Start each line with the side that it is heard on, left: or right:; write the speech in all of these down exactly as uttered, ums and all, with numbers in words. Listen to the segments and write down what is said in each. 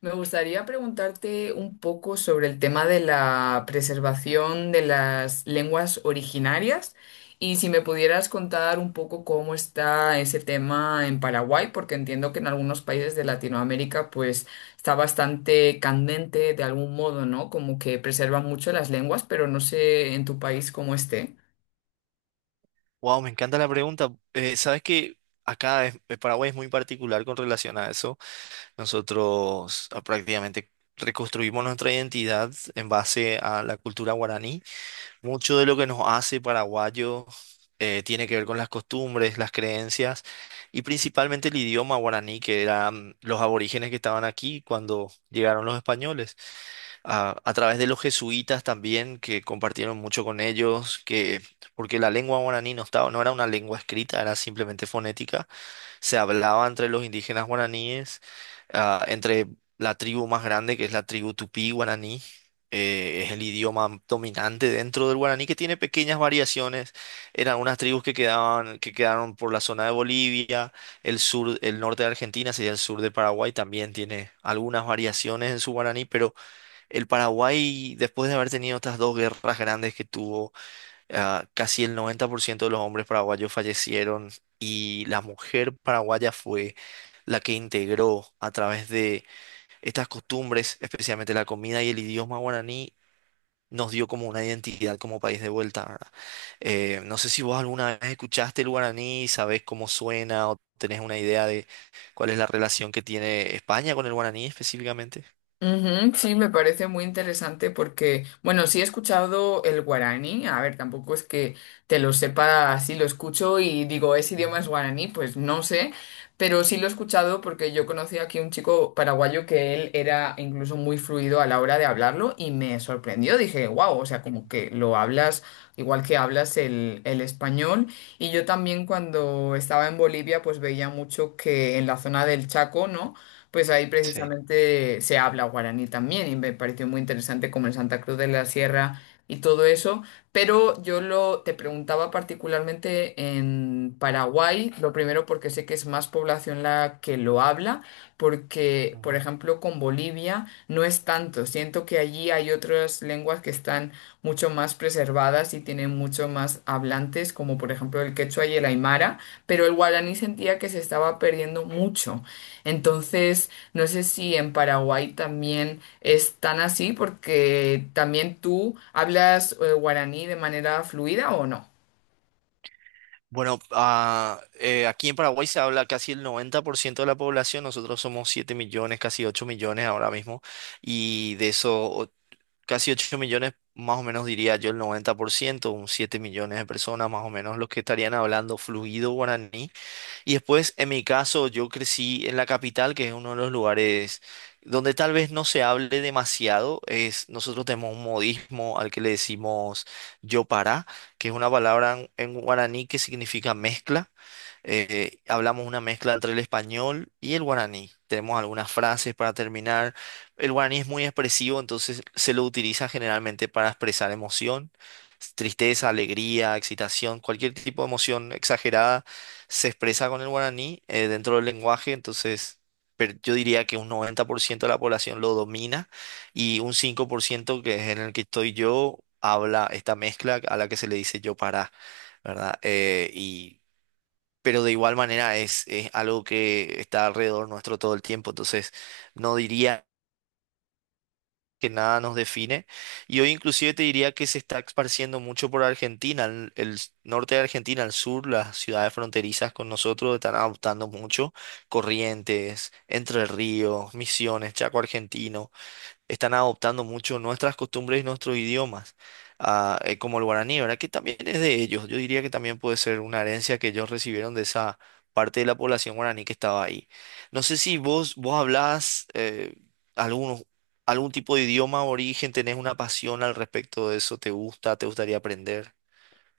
left: Me gustaría preguntarte un poco sobre el tema de la preservación de las lenguas originarias y si me pudieras contar un poco cómo está ese tema en Paraguay, porque entiendo que en algunos países de Latinoamérica pues está bastante candente de algún modo, ¿no? Como que preservan mucho las lenguas, pero no sé en tu país cómo esté.
right: Wow, me encanta la pregunta. Eh, sabes que acá es- eh, Paraguay es muy particular con relación a eso. Nosotros ah, prácticamente reconstruimos nuestra identidad en base a la cultura guaraní. Mucho de lo que nos hace paraguayos eh, tiene que ver con las costumbres, las creencias y principalmente el idioma guaraní, que eran los aborígenes que estaban aquí cuando llegaron los españoles a, a través de los jesuitas también, que compartieron mucho con ellos, que, porque la lengua guaraní no estaba, no era una lengua escrita, era simplemente fonética, se hablaba entre los indígenas guaraníes, ah, entre la tribu más grande, que es la tribu tupí guaraní, eh, es el idioma dominante dentro del guaraní, que tiene pequeñas variaciones, eran unas tribus que quedaban, que quedaron por la zona de Bolivia, el sur, el norte de Argentina, sería el sur de Paraguay, también tiene algunas variaciones en su guaraní, pero el Paraguay, después de haber tenido estas dos guerras grandes que tuvo, ah, casi el noventa por ciento de los hombres paraguayos fallecieron y la mujer paraguaya fue la que integró a través de estas costumbres, especialmente la comida y el idioma guaraní, nos dio como una identidad como país de vuelta, ¿verdad? Eh, no sé si vos alguna vez escuchaste el guaraní, sabés cómo suena o tenés una idea de cuál es la relación que tiene España con el guaraní específicamente.
left: Ujú, sí, me parece muy interesante porque, bueno, sí he escuchado el guaraní, a ver, tampoco es que te lo sepa así, lo escucho y digo, ¿ese idioma
right: Ujú,
left: es guaraní? Pues no sé, pero sí lo he escuchado porque yo conocí aquí un chico paraguayo que él era incluso muy fluido a la hora de hablarlo y me sorprendió, dije, wow, o sea, como que lo hablas igual que hablas el, el español. Y yo también cuando estaba en Bolivia, pues veía mucho que en la zona del Chaco, ¿no? Pues ahí
right: sí.
left: precisamente se habla guaraní también y me pareció muy interesante como en Santa Cruz de la Sierra y todo eso, pero yo lo te preguntaba particularmente en Paraguay, lo primero porque sé que es más población la que lo habla, porque por ejemplo con Bolivia no es tanto, siento que allí hay otras lenguas que están mucho más preservadas y tienen mucho más hablantes, como por ejemplo el quechua y el aymara, pero el guaraní sentía que se estaba perdiendo mucho. Entonces, no sé si en Paraguay también es tan así, porque también tú hablas eh, guaraní de manera fluida o no.
right: Bueno, ah, eh, aquí en Paraguay se habla casi el noventa por ciento de la población, nosotros somos siete millones, casi ocho millones ahora mismo, y de esos o- casi ocho millones, más o menos diría yo el noventa por ciento, un siete millones de personas más o menos los que estarían hablando fluido guaraní y después, en mi caso, yo crecí en la capital, que es uno de los lugares donde tal vez no se hable demasiado. Es, nosotros tenemos un modismo al que le decimos yo para, que es una palabra en, en guaraní que significa mezcla. Eh, hablamos una mezcla entre el español y el guaraní. Tenemos algunas frases para terminar. El guaraní es muy expresivo, entonces se lo utiliza generalmente para expresar emoción, tristeza, alegría, excitación, cualquier tipo de emoción exagerada se expresa con el guaraní eh, dentro del lenguaje, entonces pero yo diría que un noventa por ciento de la población lo domina y un cinco por ciento que es en el que estoy yo habla esta mezcla a la que se le dice yo para, ¿verdad? Eh, y, pero de igual manera es, es algo que está alrededor nuestro todo el tiempo, entonces no diría que nada nos define. Y hoy inclusive te diría que se está esparciendo mucho por Argentina, el, el norte de Argentina, el sur, las ciudades fronterizas con nosotros están adoptando mucho. Corrientes, Entre Ríos, Misiones, Chaco argentino están adoptando mucho nuestras costumbres y nuestros idiomas, ah, eh, como el guaraní, ¿verdad? Que también es de ellos. Yo diría que también puede ser una herencia que ellos recibieron de esa parte de la población guaraní que estaba ahí. No sé si vos, vos hablás eh, algunos- algún tipo de idioma origen, tenés una pasión al respecto de eso, ¿te gusta? ¿Te gustaría aprender?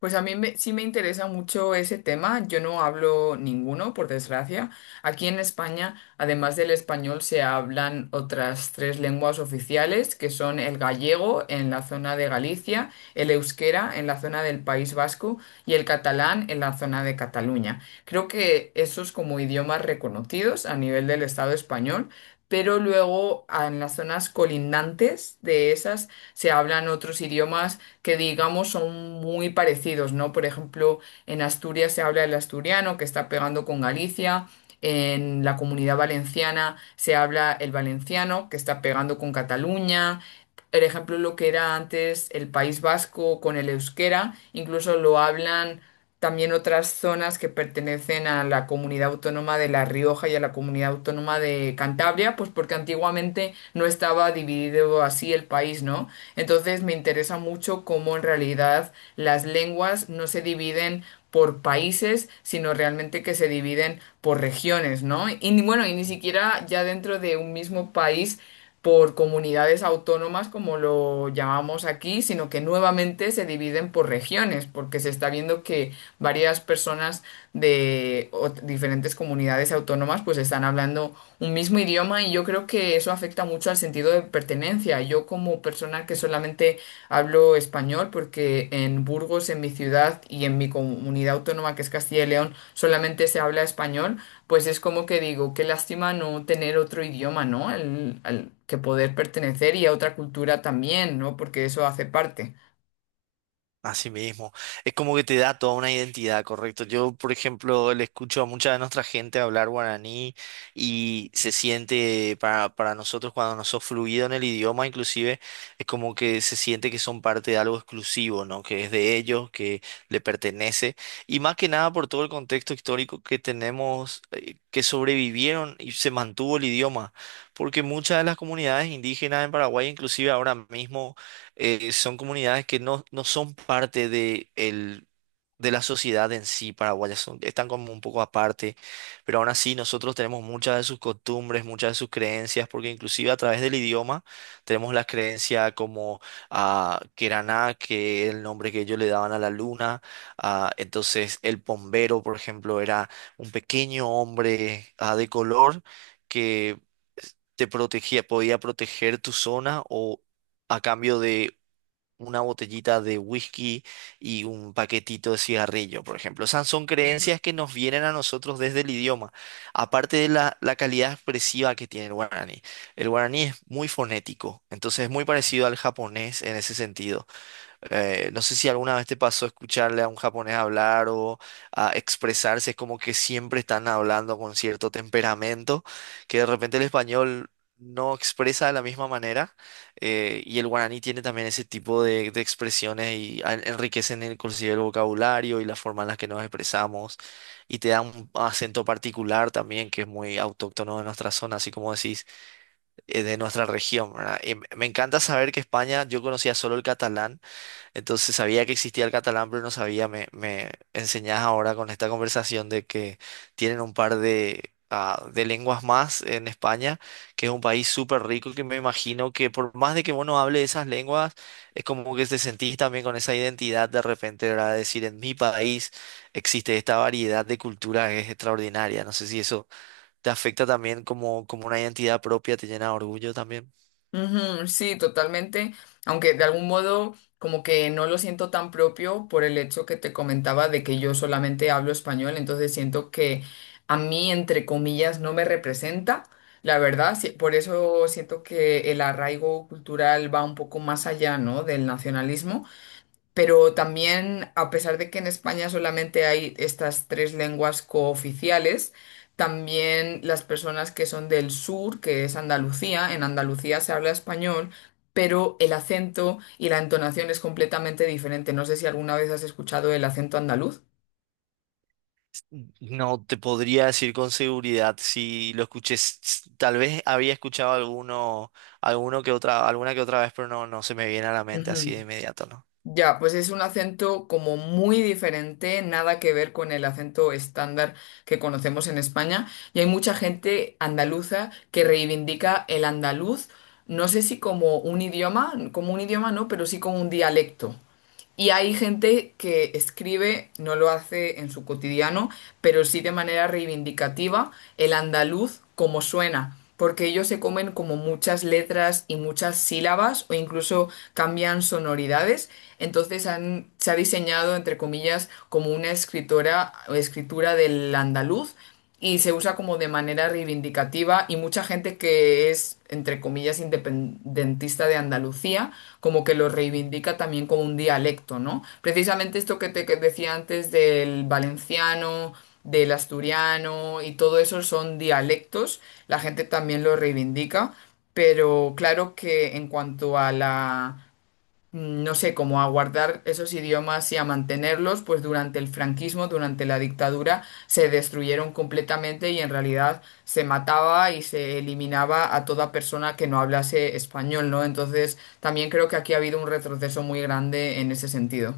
left: Pues a mí me- sí me interesa mucho ese tema. Yo no hablo ninguno, por desgracia. Aquí en España, además del español, se hablan otras tres lenguas oficiales, que son el gallego en la zona de Galicia, el euskera en la zona del País Vasco y el catalán en la zona de Cataluña. Creo que esos como idiomas reconocidos a nivel del Estado español. Pero luego ah, en las zonas colindantes de esas se hablan otros idiomas que digamos son muy parecidos, ¿no? Por ejemplo, en Asturias se habla el asturiano que está pegando con Galicia, en la Comunidad Valenciana se habla el valenciano que está pegando con Cataluña. Por ejemplo, lo que era antes el País Vasco con el euskera, incluso lo hablan también otras zonas que pertenecen a la comunidad autónoma de La Rioja y a la comunidad autónoma de Cantabria, pues porque antiguamente no estaba dividido así el país, ¿no? Entonces me interesa mucho cómo en realidad las lenguas no se dividen por países, sino realmente que se dividen por regiones, ¿no? Y ni- bueno, y ni siquiera ya dentro de un mismo país por comunidades autónomas, como lo llamamos aquí, sino que nuevamente se dividen por regiones, porque se está viendo que varias personas de ot- diferentes comunidades autónomas pues están hablando un mismo idioma y yo creo que eso afecta mucho al sentido de pertenencia. Yo como persona que solamente hablo español porque en Burgos, en mi ciudad y en mi comunidad autónoma que es Castilla y León solamente se habla español, pues es como que digo, qué lástima no tener otro idioma, ¿no? Al, al que poder pertenecer y a otra cultura también, ¿no? Porque eso hace parte.
right: Así mismo, es como que te da toda una identidad, correcto. Yo, por ejemplo, le escucho a mucha de nuestra gente hablar guaraní y se siente para, para nosotros cuando no sos fluido en el idioma, inclusive, es como que se siente que son parte de algo exclusivo, ¿no? Que es de ellos, que le pertenece. Y más que nada por todo el contexto histórico que tenemos, eh, que sobrevivieron y se mantuvo el idioma. Porque muchas de las comunidades indígenas en Paraguay, inclusive ahora mismo eh, son comunidades que no, no son parte de, el, de la sociedad en sí paraguaya, son, están como un poco aparte, pero aún así nosotros tenemos muchas de sus costumbres, muchas de sus creencias, porque inclusive a través del idioma tenemos la creencia como a Queraná, que es el nombre que ellos le daban a la luna. Ah, entonces el pombero, por ejemplo, era un pequeño hombre ah, de color que te protegía, podía proteger tu zona o a cambio de una botellita de whisky y un paquetito de cigarrillo, por ejemplo. Esas son creencias que nos vienen a nosotros desde el idioma, aparte de la, la calidad expresiva que tiene el guaraní. El guaraní es muy fonético, entonces es muy parecido al japonés en ese sentido. Eh, no sé si alguna vez te pasó escucharle a un japonés hablar o a expresarse, es como que siempre están hablando con cierto temperamento, que de repente el español no expresa de la misma manera, eh, y el guaraní tiene también ese tipo de, de expresiones y a- enriquecen inclusive el vocabulario y la forma en la que nos expresamos, y te da un acento particular también que es muy autóctono de nuestra zona, así como decís, eh, de nuestra región, ¿verdad? Y me me encanta saber que España, yo conocía solo el catalán, entonces sabía que existía el catalán, pero no sabía. Me, me enseñás ahora con esta conversación de que tienen un par de, ah, de lenguas más en España, que es un país súper rico, que me imagino que por más de que vos hable hables esas lenguas, es como que te sentís también con esa identidad de repente, ¿verdad? Decir, en mi país existe esta variedad de cultura que es extraordinaria. No sé si eso te afecta también como, como una identidad propia, te llena de orgullo también.
left: Ujú, sí, totalmente, aunque de algún modo como que no lo siento tan propio por el hecho que te comentaba de que yo solamente hablo español, entonces siento que a mí, entre comillas, no me representa, la verdad, sí, por eso siento que el arraigo cultural va un poco más allá, ¿no? Del nacionalismo. Pero también, a pesar de que en España solamente hay estas tres lenguas cooficiales, también las personas que son del sur, que es Andalucía, en Andalucía se habla español, pero el acento y la entonación es completamente diferente. ¿No sé si alguna vez has escuchado el acento andaluz?
right: No te podría decir con seguridad si lo escuché. s- s- Tal vez había escuchado alguno, alguno que otra, alguna que otra vez, pero no, no se me viene a la mente así
left: Ujú.
right: de inmediato, ¿no?
left: Ya, pues es un acento como muy diferente, nada que ver con el acento estándar que conocemos en España. Y hay mucha gente andaluza que reivindica el andaluz, no sé si como un idioma, como un idioma no, pero sí como un dialecto. Y hay gente que escribe, no lo hace en su cotidiano, pero sí de manera reivindicativa el andaluz como suena, porque ellos se comen como muchas letras y muchas sílabas o incluso cambian sonoridades. Entonces han- se ha diseñado, entre comillas, como una escritora o escritura del andaluz y se usa como de manera reivindicativa y mucha gente que es, entre comillas, independentista de Andalucía, como que lo reivindica también como un dialecto, ¿no? Precisamente esto que te que decía antes del valenciano, del asturiano y todo eso son dialectos, la gente también lo reivindica, pero claro que en cuanto a la mm, no sé, como a guardar esos idiomas y a mantenerlos, pues durante el franquismo, durante la dictadura, se destruyeron completamente y en realidad se mataba y se eliminaba a toda persona que no hablase español, ¿no? Entonces, también creo que aquí ha habido un retroceso muy grande en ese sentido.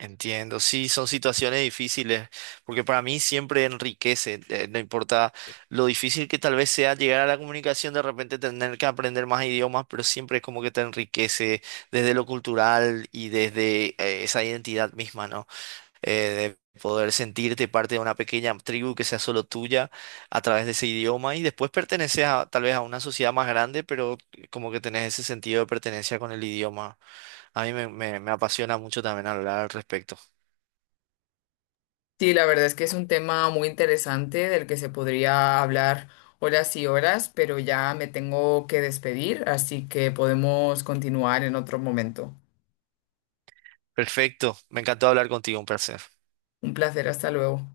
right: Entiendo. Sí, son situaciones difíciles, porque para mí siempre enriquece, eh, no importa lo difícil que tal vez sea llegar a la comunicación, de repente tener que aprender más idiomas, pero siempre es como que te enriquece desde lo cultural y desde, eh, esa identidad misma, ¿no? eh, de poder sentirte parte de una pequeña tribu que sea solo tuya a través de ese idioma y después perteneces a, tal vez a una sociedad más grande, pero como que tenés ese sentido de pertenencia con el idioma. A mí me, me me apasiona mucho también hablar al respecto.
left: Sí, la verdad es que es un tema muy interesante del que se podría hablar horas y horas, pero ya me tengo que despedir, así que podemos continuar en otro momento.
right: Perfecto, me encantó hablar contigo, un placer.
left: Un placer, hasta luego.